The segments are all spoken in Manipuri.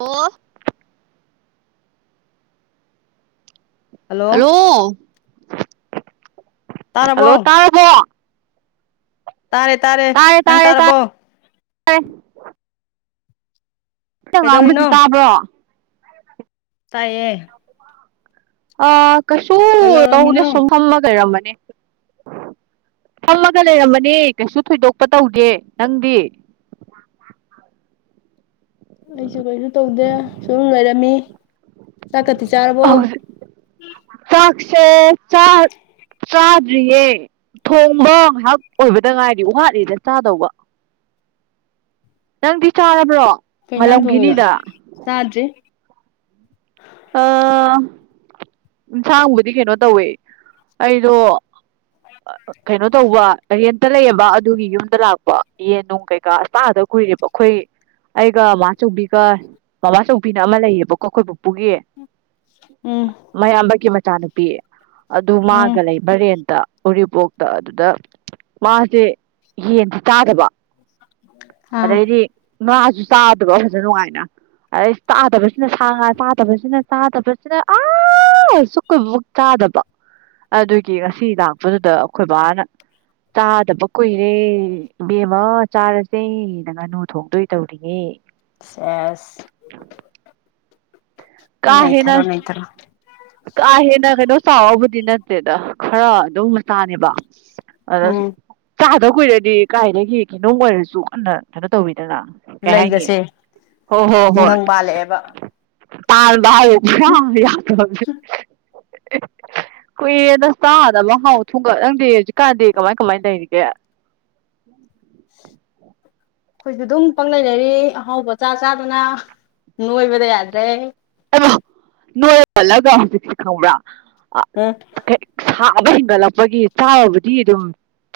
ꯑꯣ ꯍꯜꯂꯣ ꯍꯜꯂꯣ ꯇꯥꯔꯕꯣ ꯇꯥꯔꯦ ꯇꯥꯔꯦ ꯅꯪ ꯇꯥꯔꯕꯣ ꯑꯣꯏ ꯑ ꯉꯥꯡꯕꯁꯤ ꯀꯩꯗꯧꯔꯤꯅꯣ ꯇꯥꯕ꯭ꯔꯣ ꯇꯌꯦ ꯑ ꯀꯩꯁꯨ ꯇꯧꯗ ꯀꯩꯗꯧꯔꯝꯃꯤꯅꯣ ꯁꯨꯝ ꯐꯝꯃꯒꯩꯔꯝꯕꯅꯦ ꯐꯝꯃꯒ ꯂꯩꯔꯝꯃꯅꯤ ꯀꯩꯁꯨ ꯊꯣꯏꯗꯣꯛꯄ ꯇꯧꯗꯦ ꯅꯪꯗꯤ [inaudible] ꯑꯩꯁꯨ ꯀꯔꯤꯁꯨ ꯇꯧꯗꯦ ꯁꯨꯝ ꯂꯩꯔꯝꯃꯤ ꯆꯥꯛ ꯀꯇꯤ ꯆꯥꯔꯔꯕꯣ ꯆꯦ ꯆꯥꯛ ꯆꯥꯗ꯭ꯔꯤꯌꯦ ꯊꯣꯡꯕ ꯉꯥꯏꯍꯥꯛ ꯑꯣꯏꯕꯗ ꯉꯥꯏꯔꯤ ꯋꯥ ꯋꯥꯠꯂꯤꯅ ꯆꯥꯗꯧꯕ [inaudible] ꯅꯪꯗꯤ ꯆꯥꯔꯕ꯭ꯔꯣ ꯀꯩꯖꯥꯡ ꯊꯣꯡꯉꯤꯅꯣ ꯉꯜꯂꯝꯈꯤꯅꯤꯗ ꯆꯥꯗꯔꯤ ꯑꯥ ꯏꯟꯖꯥꯡꯕꯨꯗꯤ ꯀꯩꯅꯣ ꯇꯧꯋꯦ ꯑꯩꯗꯣ ꯀꯩꯅꯣ ꯇꯧꯕ ꯔꯦꯟꯇ ꯂꯩꯌꯦꯕ ꯑꯗꯨꯒꯤ ꯌꯨꯝꯗ ꯂꯥꯛꯄ ꯌꯦꯟ ꯅꯨꯡ ꯀꯩꯀꯥ ꯆꯥꯗ ꯀꯨꯏꯔꯦꯕ ꯑꯩꯈꯣꯏ ꯑꯩꯒ ꯃꯃꯥꯆꯧꯕꯤꯒ ꯃꯃꯥꯆꯧꯕꯤꯅ ꯑꯃ ꯂꯩꯌꯦꯕꯀꯣ ꯑꯩꯈꯣꯏꯕꯨ ꯄꯨꯒꯤ ꯎꯝ ꯃꯌꯥꯝꯕꯀꯤ ꯃꯆꯥꯅꯨꯄꯤ ꯑꯗꯨ ꯎꯝ ꯃꯥꯒ ꯂꯩꯕ ꯔꯦꯟꯇ ꯎꯔꯤꯄꯣꯛꯇ ꯑꯗꯨꯗ ꯃꯥꯖꯦ ꯌꯦꯟꯖꯦ ꯆꯥꯗꯕ ꯑꯥ ꯑꯗꯩꯗꯤ ꯉꯥꯁꯨ ꯆꯥꯗꯕ ꯐꯖꯅ ꯅꯨꯡꯉꯥꯏꯅ ꯑꯗꯩ ꯆꯥꯗꯕꯁꯤꯅ ꯁꯥ ꯉꯥ ꯆꯗ ꯆꯥꯗꯕꯁꯤꯅ ꯆꯥꯗꯕꯁꯤꯅ ꯑ ꯁꯨꯛ ꯀꯨꯏꯕꯁꯤꯕꯨ ꯆꯥꯗꯕ ꯑꯗꯨꯒꯤ ꯉꯁꯤ ꯂꯥꯛꯄꯗꯨꯗ ꯑꯩꯈꯣꯏ ꯕꯥꯅ ꯆꯥꯗꯕ ꯀꯨꯏꯔꯦ ꯏꯕꯦꯝꯃ ꯆꯥꯔꯖꯦ ꯅ ꯉꯥꯅꯨ ꯊꯣꯡꯗꯣꯏ ꯇꯧꯔꯤꯌꯦ ꯁꯦꯁ ꯀꯥꯍꯦꯟꯅ ꯅꯩꯊꯔꯣ ꯅꯩꯊꯔꯣ ꯀꯥꯍꯦꯟꯅ ꯀꯩꯅꯣ ꯆꯥꯎꯕꯕꯨꯗꯤ ꯅꯥꯠ ꯇꯦꯗꯥ ꯈꯔ ꯑꯗꯨꯝ ꯝꯆꯥꯅꯦꯕ ꯑꯗ ꯎꯝ ꯆꯥꯏ ꯎꯗꯥ ꯀꯨꯏꯔꯗꯤ ꯀꯥꯏꯗꯒꯤ ꯀꯩꯅꯣꯝ ꯑꯣꯏꯔꯁꯨ ꯀꯟꯅ ꯀꯩꯅꯣ ꯇꯧꯏ ꯑꯗꯨꯅ ꯀꯩ ꯍꯥꯏꯅꯤ ꯂꯩꯒꯁꯦ ꯍꯣ ꯍꯣ ꯍꯣꯏ ꯇꯤꯡꯈꯪ ꯄꯥꯜꯂꯛꯑꯦꯕ ꯑꯩꯈꯣꯏꯁꯨ [unintelligible] ꯀꯨꯏꯔꯦꯗ ꯆꯥꯗꯕ ꯑꯍꯥꯎ ꯑꯊꯨꯝꯒ ꯅꯪꯗꯤ ꯍꯧꯖꯤꯛꯀꯥꯟꯗꯤ ꯀꯃꯥꯏ ꯀꯃꯥꯏ ꯂꯩꯔꯤꯒꯦ ꯎꯝ [inaudible] ꯑꯩꯈꯣꯏꯖꯨ ꯑꯗꯨꯝ ꯄꯪꯂꯩ ꯂꯩꯔꯤ ꯑꯍꯥꯎꯕ ꯆꯥ ꯆꯥꯗꯨꯅ ꯅꯣꯏꯕꯗ ꯌꯥꯗ꯭ꯔꯦ ꯅꯣꯏ ꯄꯥꯜꯂꯒ ꯍꯧꯖꯤꯛꯁꯦ ꯈꯪꯕ꯭ꯔꯥ ꯑꯥ ꯎꯝ ꯀꯩ ꯁꯥ ꯁꯥꯕ ꯍꯦꯟꯒꯠꯂꯛꯄꯒꯤ ꯆꯥꯕꯨꯗꯤ ꯑꯗꯨꯝ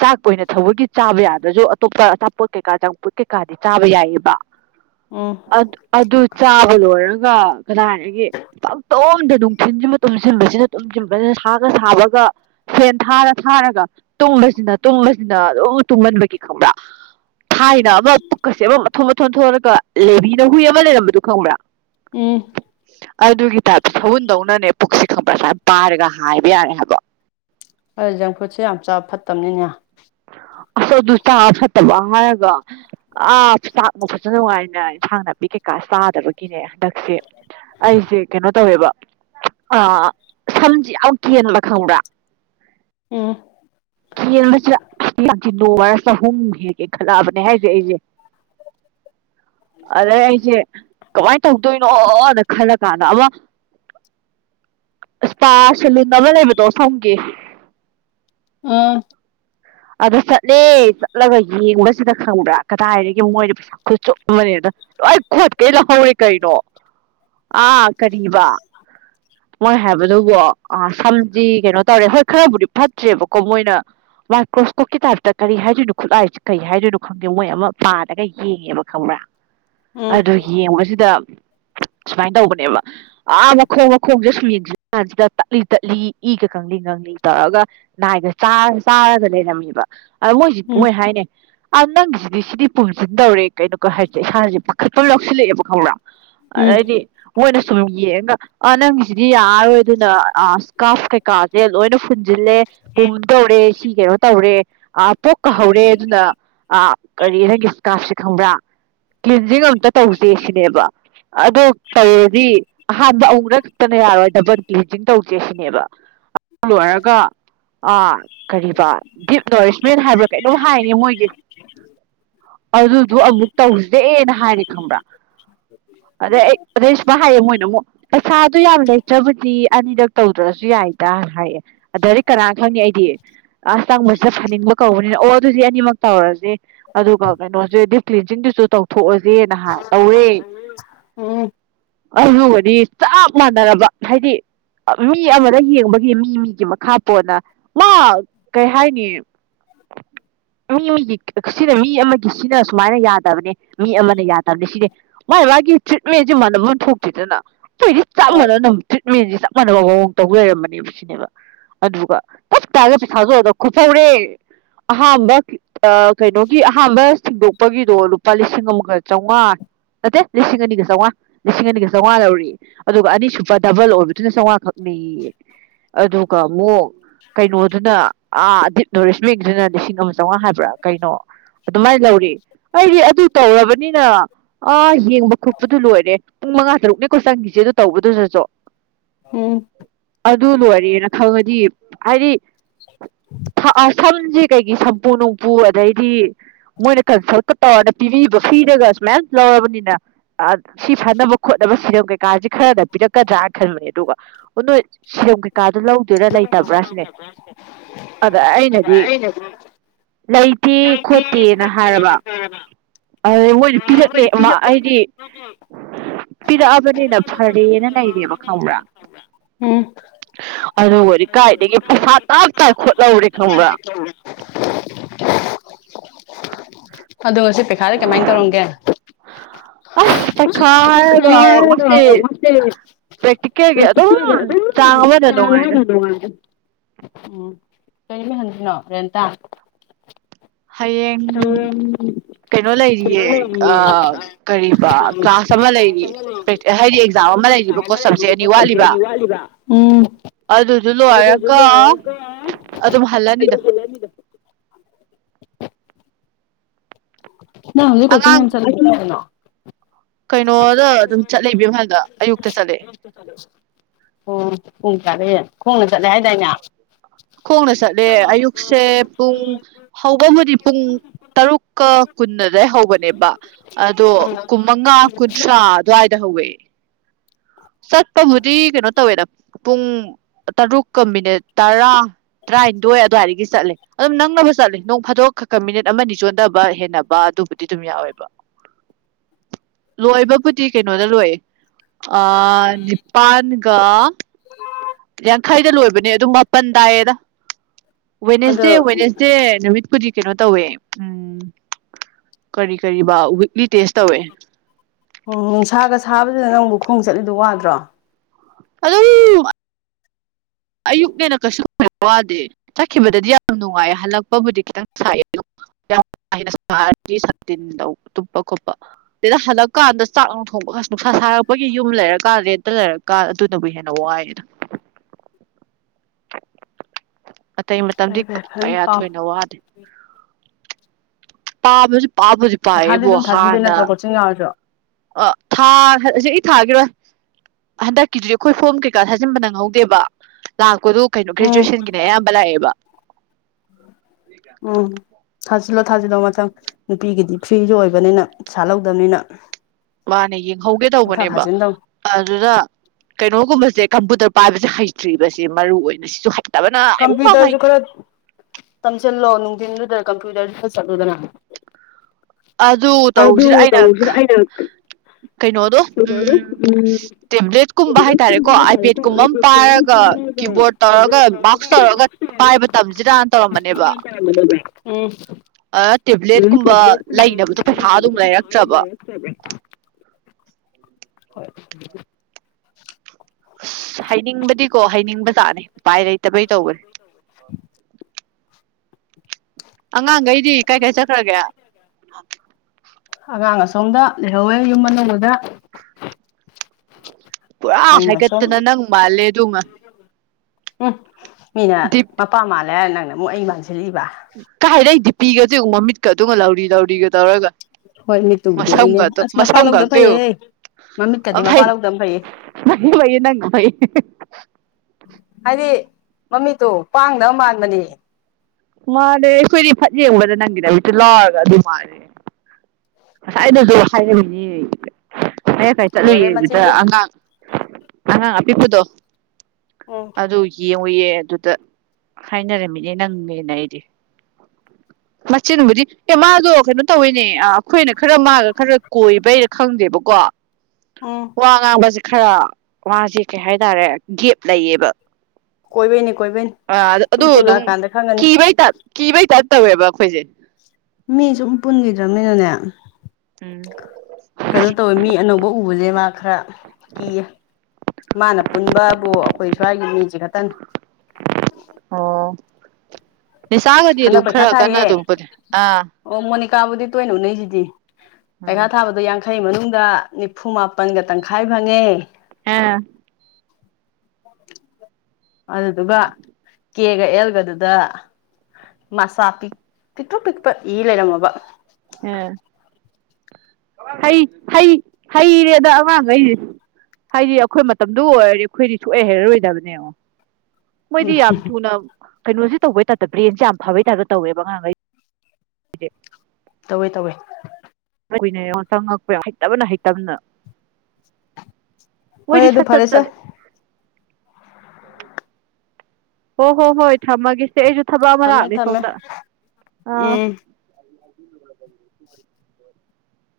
ꯆꯥꯛ ꯑꯣꯏꯅ ꯊꯥꯑꯣꯏꯀꯤ ꯆꯥꯕ ꯌꯥꯗ꯭ꯔꯁꯨ ꯑꯇꯣꯞꯄ ꯑꯆꯥꯄꯣꯠ ꯀꯩꯀꯥ ꯖꯪꯐꯨꯠ ꯀꯩꯀꯥꯗꯤ ꯆꯥꯕ ꯌꯥꯏꯌꯦꯕ ꯎꯝ ꯑꯗꯨ ꯆꯥꯕ ꯂꯣꯏꯔꯒ ꯀꯗꯥꯏꯗꯒꯤ ꯄꯪꯇꯨꯝ ꯗ ꯅꯨꯡꯊꯤꯟꯁꯤꯟꯕ ꯇꯨꯝꯁꯤꯟꯕꯁꯤꯗ ꯇꯨꯝꯁꯤꯟꯕꯁꯤꯗ ꯁꯥꯒ ꯁꯥꯕꯒ ꯐꯦꯟ ꯊꯥꯔ ꯊꯥꯔꯒ ꯇꯨꯝꯕꯁꯤꯅ ꯇꯨꯝꯕꯁꯤꯅ ꯑꯗꯨꯝ ꯇꯨꯝꯃꯟꯕꯒꯤ ꯈꯪꯕ꯭ꯔꯥ ꯊꯥꯏꯅ ꯑꯃ ꯄꯨꯛꯀꯁꯦ ꯑꯃ ꯃꯊꯣꯟ ꯃꯊꯣꯟ ꯊꯣꯜꯂꯒ ꯂꯦꯕꯤꯅ ꯍꯨꯏ ꯑꯃ ꯂꯩꯔꯝꯕꯗꯨ ꯈꯪꯕ꯭ꯔꯥ ꯎꯝ ꯑꯗꯨꯒꯤ ꯇꯥꯏꯞꯇ ꯁꯥꯎꯟꯗꯧꯅꯅꯦ ꯄꯨꯛꯁꯤ ꯈꯪꯕ꯭ꯔ ꯁꯨꯃꯥꯏ ꯄꯥꯏꯔꯒ ꯍꯥꯏꯕ ꯌꯥꯔꯦ ꯍꯥꯏꯕ ꯍꯣꯏ ꯖꯪꯐꯨꯠꯁꯦ ꯌꯥꯝꯅ ꯆꯥꯕ ꯐꯠꯇꯃꯤꯅꯦ ꯑꯁ ꯑꯗꯨ ꯆꯥꯕ ꯐꯠꯇꯕ ꯍꯥꯏꯔꯒ ꯑꯥ ꯆꯥꯛ ꯐꯖ ꯅꯨꯡꯉꯥꯏꯅ ꯏꯟꯁꯥꯡ ꯅꯥꯄꯤ ꯀꯩꯀꯥ ꯆꯥꯗꯕꯒꯤꯅꯦ ꯍꯟꯗꯛꯁꯦ ꯑꯩꯖꯦ ꯀꯩꯅꯣ ꯇꯧꯋꯦꯕ ꯑ ꯁꯝꯖꯤ ꯌꯥꯝ ꯀꯦꯟꯕ ꯈꯪꯕ꯭ꯔꯥ ꯑꯝ ꯀꯦꯟꯕꯖꯤꯗ [unintelligible] ꯋꯥꯏꯔ ꯆꯍꯨꯝ ꯍꯦꯛꯀꯦ ꯈꯜꯂꯛꯑꯕꯅꯦ ꯍꯥꯏꯖꯦ ꯑꯩꯖꯦ ꯑꯗꯩ ꯑꯩꯖꯦ ꯀꯃꯥꯏ ꯇꯧꯗꯣꯏꯅꯣꯗ ꯈꯜꯂꯀꯥꯟꯗ ꯑꯃ ꯑꯁꯄꯥ ꯁꯦꯂꯨꯟ ꯑꯃ ꯂꯩꯕꯗꯣ ꯁꯝꯒꯤ ꯑꯥ ꯑꯗ ꯆꯠꯂꯦ ꯆꯠꯂꯒ ꯌꯦꯡꯕꯖꯤꯗ ꯈꯪꯕ꯭ꯔꯥ ꯀꯗꯥꯏꯗꯒꯤ ꯃꯣꯏꯅ ꯄꯩꯁꯥ ꯈꯨꯠꯆꯨꯞ ꯑꯃꯅꯦꯗ ꯂꯣꯏ ꯀꯣꯠꯀꯩ ꯂꯧꯍꯧꯔꯦ ꯀꯩꯅꯦ ꯑꯥ ꯀꯩ ꯔꯤꯕ ꯃꯣꯏ ꯍꯥꯏꯕꯗꯨꯕꯣ ꯑꯥ ꯁꯝꯖꯤ ꯀꯩꯅꯣ ꯇꯧꯔꯦ ꯍꯣꯏ ꯈꯔꯕꯨꯗꯤ ꯐꯠꯇ꯭ꯔꯦꯕꯀꯣ ꯃꯣꯏꯅ ꯀ꯭ꯔꯣꯁꯀꯣꯛꯀꯤ ꯇꯥꯏꯞꯇ ꯀꯔꯤ ꯍꯥꯏꯗꯣꯏꯅꯣ ꯈꯨꯠꯂꯥꯏꯁꯤ ꯀꯔꯤ ꯍꯥꯏꯗꯣꯏꯅꯣ ꯈꯪꯗꯦ ꯃꯣꯏ ꯑꯃ ꯄꯥꯔꯒ ꯌꯦꯡꯉꯦꯕ ꯈꯪꯕ꯭ꯔꯥ ꯎꯝ ꯑꯗꯨ ꯌꯦꯡꯕꯖꯤꯗ [inaudible] ꯁꯨꯃꯥꯏꯅ ꯇꯧꯕꯅꯦꯕ ꯑꯥ ꯃꯈꯣꯡ ꯃꯈꯣꯡꯁꯦ ꯁꯨꯝ ꯌꯦꯡꯁꯤꯜꯂ ꯀꯥꯟꯁꯤꯗ ꯇꯠꯂꯤ ꯇꯠꯂꯤ ꯏꯒ ꯀꯪꯂꯤ ꯀꯪꯂꯤ ꯇꯧꯔꯒ ꯅꯥꯏꯅ ꯆꯥꯔꯒꯅꯦ ꯝꯕ ꯑꯗ ꯃꯣꯏꯁꯤ ꯎꯝ ꯃꯣꯏ ꯍꯥꯏꯅꯦ ꯑ ꯅꯪꯒꯤꯁꯤꯗꯤ ꯁꯤꯗꯤ ꯄꯨꯟꯁꯤꯟ ꯇꯧꯔꯦ ꯀꯩꯅꯣꯒ ꯍꯥꯏꯕꯁꯦ ꯏꯁꯥꯥꯁꯦ ꯄꯥꯈꯠꯄ ꯂꯧꯁꯤꯜꯂꯛꯑꯦꯕ ꯈꯪꯕ꯭ꯔꯥ ꯎꯝ ꯑꯗꯩꯗꯤ ꯃꯣꯏꯅ ꯁꯨꯝ ꯌꯦꯡꯒ ꯑ ꯅꯪ ꯁꯤꯁꯤꯗꯤ ꯌꯥꯔꯔꯣꯏ ꯑꯗꯨꯅ ꯏꯁꯀꯥꯔꯐ ꯀꯩꯀꯥꯁꯦ ꯂꯣꯏꯅ ꯐꯨꯟꯁꯤꯜꯂꯦ ꯄꯨꯗꯧꯔꯦꯁꯤ ꯀꯩꯅꯣ ꯇꯧꯔꯦ ꯑ ꯄꯣꯛꯀ ꯍꯧꯔꯦ ꯑꯗꯨꯅ ꯀꯔꯤ ꯅꯪꯒꯤ ꯏꯁꯀꯥꯔꯞꯁꯦ ꯈꯪꯕ꯭ꯔꯥ ꯀ꯭ꯂꯤꯟꯖꯤꯡ ꯑꯝꯇ ꯇꯧꯁꯦ ꯁꯤꯅꯦꯕ ꯑꯗꯣ ꯇꯧꯔꯗꯤ ꯑꯍꯥꯟꯕ ꯑ ꯃꯔꯛꯇꯅꯦ ꯌꯥꯔꯣꯏ ꯗꯕꯜ ꯀꯤꯇꯤꯡ ꯇꯧꯁꯦ ꯁꯤꯅꯦꯕ ꯂꯣꯏꯔꯒ ꯀꯔꯤꯕ ꯗꯤꯞ ꯅꯔꯤꯁꯃꯦꯟ ꯍꯥꯏꯕ꯭ꯔꯥ ꯀꯩꯅꯣꯝ ꯍꯥꯏꯅꯤ ꯃꯣꯏꯒꯤ ꯑꯗꯨꯗꯣ ꯑꯃꯨꯛ ꯇꯧꯁꯤꯗꯦꯅ ꯍꯥꯏꯔꯦ ꯈꯪꯕ꯭ꯔꯥ ꯑꯗꯨ ꯑꯗꯩ ꯑꯩ ꯑꯗꯩ ꯁꯨꯃ ꯍꯥꯏꯌꯦ ꯃꯣꯏꯅ ꯑꯃꯨꯛ ꯄꯩꯁꯥꯗꯣ ꯌꯥꯝ ꯂꯩꯇ꯭ꯔꯕꯗꯤ ꯑꯅꯤꯔꯛ ꯇꯧꯗ꯭ꯔꯁꯨ ꯌꯥꯏꯗ ꯍꯥꯏꯌꯦ ꯑꯗꯨꯗꯗꯤ ꯀꯅꯥꯅ ꯈꯪꯅꯤ ꯑꯩꯗꯤ ꯑꯁꯇꯥꯡꯕꯕꯁꯤꯗ ꯐꯅꯤꯡꯕ ꯀꯧꯕꯅꯤꯅ ꯑꯣ ꯑꯗꯨꯗꯤ ꯑꯅꯤꯃꯛ ꯇꯧꯔꯁꯦ ꯑꯗꯨꯒ ꯀꯩꯅꯣꯁꯨ ꯗꯤꯞ ꯀ꯭ꯂꯤꯟꯁꯤꯡꯗꯨꯁꯨ ꯇꯧꯊꯣꯛꯑꯁꯦ ꯅꯍꯥꯟ ꯇꯧꯔꯦ ꯎꯝ ꯑꯅꯒꯗꯤ ꯆꯞ ꯃꯥꯟꯅꯔꯕ ꯍꯥꯏꯗꯤ ꯃꯤ ꯑꯃꯗ ꯌꯦꯡꯕꯒꯤ ꯃꯤ ꯃꯤꯒꯤ ꯃꯈꯥ ꯄꯣꯟꯅ ꯃꯥ ꯀꯩ ꯍꯥꯏꯥꯏꯅꯤ [unintelligible] ꯃꯤ ꯃꯤꯒꯤ ꯁꯤꯅ ꯃꯤ ꯑꯃꯒꯤ ꯁꯤꯅ ꯁꯨꯃꯥꯏꯅ ꯌꯥꯗꯕꯅꯦ ꯃꯤ ꯑꯃꯅ ꯌꯥꯗꯕꯅꯦ ꯁꯤꯗꯤ ꯃꯥꯏ ꯃꯥꯥꯏ ꯒꯤ ꯇ꯭ꯔꯤꯠꯃꯦꯟꯁꯦ ꯃꯥꯟꯅꯅꯕ ꯊꯣꯛꯇꯦꯗꯅ ꯑꯩꯣꯏꯗꯤ ꯆꯞ ꯍꯣꯏ ꯃꯥꯟꯅ ꯇ꯭ꯔꯤꯠꯃꯦꯟꯁꯦ ꯆꯞ ꯃꯥꯟꯅꯕ ꯐꯋꯡ ꯇꯧꯖꯔꯝꯃꯦ ꯅꯦ ꯁꯤꯅꯦꯕ ꯑꯗꯨꯒ ꯇꯞ ꯇꯥꯔꯒꯁꯨ ꯊꯥꯖꯣꯛꯑꯗ ꯈꯨꯐꯧꯔꯦ ꯑꯍꯥꯝꯕ ꯀꯩꯅꯣꯒꯤ ꯑꯍꯥꯝꯕ ꯁꯦꯡꯗꯣꯛꯄꯒꯤꯗꯣ ꯂꯨꯄꯥ ꯂꯤꯁꯤꯡ ꯑꯃꯒ ꯆꯥꯝꯃꯉꯥ ꯅꯠꯇꯦ ꯂꯤꯁꯤꯡ ꯑꯅꯤꯒ ꯆꯥꯝꯃꯉꯥ ꯂꯤꯁꯤꯡ ꯑꯅꯤꯒ ꯆꯥꯝꯃꯉꯥ ꯂꯧꯔꯤ ꯑꯗꯨꯒ ꯑꯅꯤꯁꯨꯕ ꯗꯕꯜ ꯑꯣꯏꯕꯗꯨꯅ ꯆꯥꯝꯃꯉꯥꯈꯛ ꯂꯩꯌꯦ ꯑꯗꯨꯒ ꯑꯃꯨꯛ ꯀꯩꯅꯣ ꯑꯗꯨꯅ ꯑ ꯗꯤꯞ ꯅꯔꯤꯁ ꯃꯤꯡꯗꯨꯅ ꯂꯤꯁꯤꯡ ꯑꯃ ꯆꯥꯝꯃꯉꯥ ꯍꯥꯏꯕ꯭ꯔꯥ ꯀꯩꯅꯣ ꯑꯗꯨꯃꯥꯏꯅ ꯂꯧꯔꯤ ꯑꯩꯗꯤ ꯑꯗꯨ ꯇꯧꯔꯕꯅꯤꯅ ꯑ ꯌꯦꯡꯕ ꯈꯣꯠꯄꯗꯨ ꯂꯣꯏꯔꯦ ꯄꯨꯡ ꯃꯉꯥ ꯇꯔꯨꯛꯅꯦꯀꯣ ꯆꯪꯈꯤꯁꯦ ꯑꯗꯨ ꯇꯧꯕꯗꯨ ꯆꯠꯁꯨ ꯎꯝ ꯑꯗꯨ ꯂꯣꯏꯔꯦꯅ ꯈꯪꯉꯗꯤ ꯍꯥꯏꯗꯤ [unintelligible] ꯁꯟꯁꯦ ꯀꯩꯒꯤ ꯁꯝꯄꯨ ꯅꯣꯡꯄꯨ ꯑꯗꯩꯗꯤ ꯃꯣꯏꯅ ꯈ ꯈꯛꯇ ꯇꯧꯔꯅ ꯄꯤꯕꯤꯕ ꯐꯤꯔꯒ ꯁꯨꯃꯥꯏꯅ ꯂꯧꯔꯕꯅꯤꯅ ꯁꯤ ꯐꯥꯅꯕ ꯈꯣꯠꯅꯕ ꯁꯤꯔꯝ ꯀꯩꯀꯥꯁꯤ ꯈꯔꯅ ꯄꯤꯔꯛꯀꯗ꯭ꯔꯅ ꯈꯟꯕꯅꯦ ꯑꯗꯨꯒ ꯅꯣꯏ ꯍꯝ ꯀꯩꯀꯥꯗꯨ ꯂꯧꯗꯣꯏꯔꯥ ꯂꯩꯇꯕ꯭ꯔꯥ ꯁꯤꯅꯦ ꯑꯗ ꯑꯩꯅꯗꯤ ꯂꯩꯇꯦ ꯈꯣꯠꯇꯦꯅ ꯍꯥꯏꯔꯕ ꯑꯗꯨꯗꯩ ꯃꯣꯏꯁꯨ ꯄꯤꯊꯠꯂꯦ ꯑꯃ ꯍꯥꯏꯗꯤ ꯂꯩꯔꯦꯕ ꯈꯪꯕ꯭ꯔꯥ [unintelligible] ꯑꯗꯨꯕꯨꯗꯤ ꯀꯥꯏꯗꯒꯤ ꯄꯩꯁꯥ ꯇꯥꯛꯞ ꯇꯥꯏ ꯈꯣꯠꯍꯧꯔꯦ ꯈꯪꯕ꯭ꯔꯥ ꯑꯗꯣ ꯉꯁꯤ ꯄꯦꯈꯥꯗ ꯀꯃꯥꯏꯅ ꯇꯧꯔꯝꯒꯦ ꯁꯦ ꯑꯁ ꯄꯩꯈꯥ ꯍꯥꯏꯔꯒ ꯉꯁꯤ ꯄ꯭ꯔꯦꯛꯇꯤꯀꯦꯜꯒꯤ ꯔꯆꯒꯦ ꯑꯗꯨꯝ ꯑꯗ ꯆꯥꯡ ꯑꯃꯗ ꯅꯨꯡꯉꯥꯏꯗ ꯆꯒꯅꯗ ꯀꯔꯤꯝ ꯍꯪꯗꯣꯏꯔꯤꯅꯣ ꯔꯦꯟꯇꯥ ꯍꯌꯦꯡ ꯀꯩꯅꯣ ꯂꯩꯔꯤꯌꯦ ꯀ ꯀ꯭ꯂꯥꯁ ꯑꯃ ꯂꯩꯔꯤꯌꯦ꯭ꯔ ꯍꯥꯏꯗꯤ ꯑꯦꯛꯖꯥꯝ ꯣ ꯆꯥꯡ ꯑꯃ ꯂꯩꯔꯤꯀ ꯄꯣꯠꯁꯝꯁꯦ ꯑꯅꯤ ꯋꯥꯠꯂꯤꯕ ꯑꯗꯨꯗꯨ ꯑꯗꯁꯨ ꯂꯣꯏꯔꯒ ꯂꯨꯋꯥ ꯀꯥ ꯑꯗꯨꯝ ꯍꯜꯂꯅꯤꯗ ꯅ ꯍꯧꯖꯤꯛ ꯑꯉꯥꯡ ꯀꯣꯆꯤꯡꯦꯝꯁꯅꯣ ꯀꯩꯅꯣꯗ ꯑꯗꯨꯝ ꯆꯠꯂꯕ ꯍꯜꯗ ꯑꯌꯨꯛꯇ ꯆꯠꯂꯦ ꯑꯣ ꯄꯨꯡ ꯇꯥꯔꯦꯌꯦꯦ ꯈꯣꯡꯅ ꯆꯠꯂꯦ ꯍꯥꯏꯗꯥꯏꯅꯦ ꯈꯣꯡꯅ ꯆꯠꯂꯦ ꯑꯌꯨꯛꯁꯦ ꯄꯨꯡ ꯍꯧꯕꯕꯨꯗꯤ ꯄꯨꯡ ꯇꯔꯨꯛꯀ ꯀꯨꯟ ꯑꯗꯨꯋꯥꯏ ꯍꯧꯕꯅꯦꯕ ꯑꯗꯣ ꯀꯨꯟꯃꯉꯥ ꯀꯨꯟꯊ꯭ꯔꯥ ꯑꯗꯨꯋꯥꯏꯗ ꯍꯋꯦ [unintelligible] ꯆꯠꯄꯕꯨꯗꯤ ꯀꯩꯅꯣ ꯇꯧꯋꯦꯗ ꯄꯨꯡ ꯇꯔꯨꯛꯀ ꯃꯤꯅꯤꯠ ꯇꯔꯥ ꯇꯔꯥ ꯍꯟꯗꯣꯏ ꯑꯗꯨꯋꯥꯏꯒꯤ ꯆꯠꯂꯦ ꯑꯗꯨꯝ ꯅꯪꯅꯕ ꯆꯠꯂꯦ ꯅꯣꯡ ꯐꯥꯗꯣꯛ ꯈꯀ ꯃꯤꯅꯤꯠ ꯑꯃꯅꯤ ꯆꯣꯟꯊꯕ ꯍꯦꯟꯅꯕ ꯑꯗꯨꯕꯨꯗꯤ ꯑꯗꯨꯝ ꯌꯥꯎꯋꯦꯕ [unintelligible] ꯂꯣꯏꯕꯕꯨꯗꯤ ꯀꯩꯅꯣꯗ ꯂꯣꯏ ꯑ ꯅꯤꯄꯥꯟꯒ ꯌꯥꯡꯈꯩꯗ ꯂꯣꯏꯕꯅꯦ ꯑꯗꯨꯝ ꯃꯥꯄꯜ ꯇꯥꯏꯌꯦꯗ ꯑꯗꯣ ꯋꯦꯅꯦꯁꯗꯦ ꯋꯦꯅꯦꯁꯗꯦ ꯅꯨꯃꯤ ꯑꯩꯗꯤ ꯀꯩꯅꯣ ꯇꯧꯋꯦ ꯎꯝ ꯀꯔꯤ ꯀꯔꯤꯕꯥ ꯎꯝ ꯅꯨꯡꯁꯥꯒ ꯁꯥꯕꯗꯨꯗ ꯅꯪꯕꯨ ꯈꯣꯡ ꯆꯠꯂꯤꯗꯣ ꯋꯥꯗ꯭ꯔꯣ ꯑꯗꯣ ꯑꯌꯨꯛꯅꯦ ꯅ ꯀꯁꯨ ꯋꯥꯗꯤ ꯁꯛꯈꯤꯕꯗꯗꯤ ꯌꯥꯝ ꯅꯨꯡꯉꯥꯏ ꯍꯜꯂꯛꯄꯕꯨꯗꯤ ꯈꯤꯇꯪ ꯁꯥꯏꯑꯦ ꯑꯣ ꯌꯥꯝ ꯤꯟ ꯂꯧ ꯇꯨꯞꯄ ꯈꯣꯠꯄ ꯁꯤꯗ ꯍꯜꯂꯛꯀꯥꯟꯗ ꯆꯥꯛ ꯅꯨꯡ ꯊꯣꯡꯕ ꯅꯨꯡꯁꯥ ꯁꯥꯔꯛꯄꯒꯤ ꯌꯨꯝ ꯑꯗꯨ ꯂꯩꯔꯀꯥꯟꯗꯦꯠꯇ ꯂꯩꯔꯀꯥꯟ ꯑꯗꯨꯅꯕꯨ ꯍꯦꯟꯅ ꯋꯥꯏꯑꯦꯗ [inaudible] ꯑꯇꯩ ꯃꯇꯝꯗꯤ ꯐꯔꯦ ꯐꯔꯦ ꯐꯖꯅ ꯀꯌꯥ ꯄꯥꯎ ꯊꯣꯏꯅ ꯋꯥꯗꯦ ꯄꯥꯕꯁꯨ ꯄꯥꯕꯗꯤ ꯄꯩꯈꯥꯗꯤ ꯄꯥꯏꯕꯨ ꯑꯗꯨꯝ ꯊꯥꯖꯤꯟꯗꯣꯏ ꯍꯥꯟꯅ ꯅꯠꯇ꯭ꯔꯣ ꯀꯣꯆꯤꯡ ꯌꯥꯎꯔꯁꯨ ꯑ ꯊꯥ ꯍꯧꯖꯤꯛ ꯑꯩ ꯊꯥꯒꯤꯔ ꯍꯟꯗꯛꯀꯤꯗꯨꯗꯤ ꯑꯩꯈꯣꯏ ꯐꯣꯝ ꯀꯩꯀꯥ ꯊꯥꯖꯤꯟꯕ ꯅꯪꯍꯧꯗꯦꯕ ꯂꯥꯛꯄ ꯀꯣ ꯀꯩꯅꯣ ꯎꯝ ꯒ꯭ꯔꯦꯖꯨꯋꯦꯁꯟꯒꯤꯅꯦ ꯑꯌꯥꯝꯕ ꯂꯥꯛꯑꯦꯕ ꯍ ꯀ ꯎꯝ ꯊꯥꯖꯤꯜꯂꯣ ꯊꯥꯖꯤꯜꯂꯣ ꯃꯊꯪ ꯅꯨꯄꯤꯒꯤꯗꯤ ꯐ꯭ꯔꯤꯁꯨ ꯑꯣꯏꯕꯅꯤꯅ ꯄꯩꯁꯥ ꯂꯧꯗꯕꯅꯤꯅ ꯋꯥꯅꯦ ꯌꯦꯡꯍꯧꯒꯦ ꯄꯪꯊꯥ ꯇꯧꯕꯅꯦꯕ ꯊꯥꯖꯤꯟꯗꯧꯅꯤ ꯑꯗꯨꯗ ꯀꯩꯅꯣꯒꯨꯝꯕꯁꯦ ꯀꯝꯄꯨꯇꯔ ꯄꯥꯏꯕꯁꯦ ꯍꯩꯇ꯭ꯔꯤꯕꯁꯦ ꯃꯔꯨ ꯑꯣꯏꯅ ꯁꯤꯁꯨ ꯍꯩꯇꯕꯅ ꯑꯃꯨꯛꯐꯥꯎ ꯀꯝꯄꯌꯨꯇꯔꯁꯨ ꯍꯩꯇ꯭ꯔꯤ ꯈꯔ ꯇꯝ ꯁꯥꯜꯂꯣ ꯗ ꯀꯝꯄ꯭ꯌꯨꯇꯔ ꯆꯠꯂꯨꯗꯅ ꯑꯗꯨ ꯇꯧꯁꯤꯔ ꯑꯩꯅ ꯈꯟ ꯀꯩꯅꯣꯗꯣ ꯎꯝ ꯇꯦꯕ꯭ꯂꯦꯠꯀꯨꯝꯕ ꯍꯥꯏꯇꯥꯔꯦꯀꯣ ꯑꯥꯏꯄꯦꯗꯀꯨꯝꯕ ꯑꯃ ꯄꯥꯏꯔꯒ ꯀꯤꯕꯣꯔꯠ ꯇꯧꯔꯒ ꯃꯥꯛꯁ ꯇꯧꯔꯒ ꯄꯥꯏꯕ ꯇꯝꯁꯤꯔꯅ ꯇꯧꯔꯝꯕꯅꯦꯕ ꯎꯝ ꯑꯗꯨ ꯇꯦꯕ꯭ꯂꯦꯠꯀꯨꯝꯕ ꯂꯩꯅꯕꯗꯣ ꯄꯩꯁꯥ ꯑꯗꯨꯝ ꯂꯩꯔꯛꯇ꯭ꯔꯕ ꯍꯣꯏ ꯑꯁ ꯍꯩꯅꯤꯡꯕꯗꯤꯀꯣ ꯍꯩꯅꯤꯡꯕꯖꯥꯠꯅꯤ ꯎꯄꯥꯏ ꯂꯩꯇꯕꯩ ꯇꯧꯕꯅꯤ [inaudible] ꯑꯉꯥꯡꯈꯩꯗꯤ ꯀꯥꯏ ꯀꯥꯏ ꯆꯠꯈ꯭ꯔꯒꯦ ꯑꯉꯥꯡ ꯑꯁꯣꯝꯗ ꯂꯩꯍꯧꯋꯦ ꯌꯨꯝ ꯃꯅꯨꯡ ꯄꯨꯔꯥ ꯁꯣꯝ ꯍꯥꯏꯒꯠꯇꯅ ꯅꯪ ꯃꯥꯜꯂꯦ ꯑꯗꯨꯃꯥ ꯎꯝ ꯃꯤꯅ ꯃꯄꯥ ꯃꯥꯜꯂꯦ ꯍꯥꯏꯔ ꯅꯪꯅ ꯑꯃꯨꯛ ꯑꯩ ꯃꯥꯟꯁꯤ ꯀꯥꯏꯗꯩꯩ ꯗꯤ ꯄꯤꯒꯖꯤ ꯌꯦꯡꯉꯨ ꯃꯃꯤꯠꯀ ꯑꯗꯨꯒ ꯂꯧꯔꯤ ꯂꯧꯔꯤꯒ ꯇꯧꯔꯒ ꯍꯣꯏ ꯃꯤꯠꯇꯨꯕꯨꯗꯤ ꯑꯩꯅ ꯑꯁ ꯃꯄꯥ ꯂꯧꯗ ꯐꯩꯏꯍꯦ ꯑꯣ ꯐꯩ [unintelligible] ꯐꯩ ꯍꯥꯏꯗꯤ ꯃꯃꯤꯠꯇꯣ ꯄꯥꯡꯗꯕ ꯃꯥꯟꯕꯅꯤ ꯃꯥꯂꯦ ꯑꯩꯈꯣꯏꯗꯤ ꯐꯠ ꯌꯦꯡꯕꯗ ꯅꯪꯒꯤ ꯅꯃꯤꯠꯇꯨ ꯂꯥꯎꯔꯒ ꯑꯗꯨ ꯃꯥꯜꯂꯦ [unintelligible] [unintelligible] ꯂꯣꯏꯔꯦ ꯃꯆꯤꯟꯗꯤ ꯑꯉꯥꯡ ꯑꯉꯥꯡ ꯑꯄꯤꯛꯄꯗꯣ ꯎꯝ ꯑꯗꯨ ꯌꯦ ꯃꯏꯌꯦ ꯑꯗꯨꯗ ꯍꯥꯏꯅꯔꯝꯃꯤꯅꯦ ꯅꯪꯅꯦꯅ ꯑꯩꯗꯤ ꯃꯆꯤꯟꯕꯨꯗꯤ ꯑꯦ ꯃꯥꯗꯣ ꯀꯩꯅꯣ ꯇꯧꯋꯤꯅꯦ ꯑꯩꯈꯣꯏꯅ ꯈꯔ ꯃꯥꯥꯒ ꯈꯔ ꯀꯣꯏꯕꯩꯅ ꯈꯪꯗꯦꯕꯀꯣ ꯎꯝ ꯋꯥ ꯉꯥꯡꯕꯁꯦ ꯈꯔ ꯃꯥꯁꯦ ꯀꯩ ꯍꯥꯏ ꯇꯔꯦ ꯒꯦꯞ ꯂꯩꯌꯦꯕ ꯀꯣꯏꯕꯩꯅꯦ ꯑ ꯑꯗꯨ ꯑꯗꯨꯝ ꯀꯤꯕꯩ ꯀꯤꯕꯩ ꯇꯥꯏꯄ ꯇꯧꯋꯦꯕ ꯑꯩꯈꯣꯏꯁꯦ ꯃꯤ ꯁꯨꯝ ꯄꯨꯟꯒꯤꯗ꯭ꯔꯃꯤꯅꯅꯦ ꯎꯝ ꯀꯩꯅꯣ ꯇꯧꯋꯦ ꯃꯤ ꯑꯅꯧꯕ ꯎ ꯁ꯭ꯨꯜꯁꯦ ꯃꯥ ꯈꯔ ꯀꯤꯌꯦ ꯃꯥꯅ ꯄꯨꯟꯕꯕꯨ ꯑꯩꯈꯣꯏ ꯁ꯭ꯋꯥꯏꯒꯤ ꯃꯤꯁꯦ ꯈ ꯑꯣ ꯅꯤꯁꯥꯒꯗꯤ ꯍꯟꯗꯛ ꯑꯗꯨꯝ ꯄꯩꯈꯥ ꯈꯔ ꯀꯟꯅꯕꯨꯗꯤ ꯑꯥ ꯥꯕꯨꯗꯤ ꯇꯣꯏꯅ ꯎꯅꯩꯁꯤꯗꯤ ꯄꯩꯈꯥ ꯊꯥꯕꯗꯣ ꯌꯥ ꯃꯈꯩ ꯃꯅꯨꯡꯗ ꯅꯤꯐꯨ ꯃꯥꯄꯟꯒ ꯇꯪꯈꯥꯏ ꯐꯪꯉꯦ ꯑꯥ [unintelligible] ꯑꯗꯨꯗꯨꯒ ꯀꯦꯒ ꯑꯦꯜꯒꯗꯨꯗ ꯃꯆꯥ ꯄꯤꯛ ꯄꯤꯛꯇꯨ ꯄꯤꯛꯄ ꯏ ꯂꯩꯔꯝꯃꯕ ꯑ ꯍꯩ ꯍꯩ ꯍꯩꯔꯦꯗ ꯑꯉꯥꯡꯈꯩꯖꯤ ꯍꯥꯏꯗꯤ ꯑꯩꯈꯣꯏ ꯃꯇꯝꯗꯨ ꯑꯣꯏꯔꯗꯤ ꯑꯩꯈꯣꯏꯗꯤ ꯁꯨꯛꯍꯩ ꯍꯩꯔꯔꯣꯏꯗꯕꯅꯦ ꯌꯦꯉꯣ ꯃꯣꯏꯗꯤ ꯌꯥꯝ ꯊꯨꯅ ꯀꯩꯅꯣꯁꯦ ꯇꯧꯕꯩ ꯇꯥꯏꯞ ꯕ꯭ꯔꯦꯟꯁꯦ ꯌꯥꯝ ꯐꯕꯩ ꯇꯥꯏꯄ ꯇꯧꯋꯦꯕ ꯑꯉꯥꯡꯈꯩ [unintelligible] ꯇꯧꯏ ꯇꯧꯏ [unintelligible] ꯍꯩꯇꯕꯅ ꯍꯩꯇꯕꯅ ꯍꯣꯏ ꯃꯣꯏꯗꯤ ꯑꯗꯨ ꯁꯠ ꯁꯠ ꯐꯔꯦꯁꯦ ꯆꯠꯂꯦ ꯑꯣ ꯍꯣ ꯍꯣ ꯍꯣꯏ ꯊꯝꯃꯒꯦ ꯑꯩꯁꯨ ꯊꯕꯛ ꯑꯃ ꯊꯝꯃꯦ ꯂꯥꯛꯂꯦ ꯊꯝꯃꯦ ꯁꯣꯝꯗ ꯑꯥ ꯎꯝ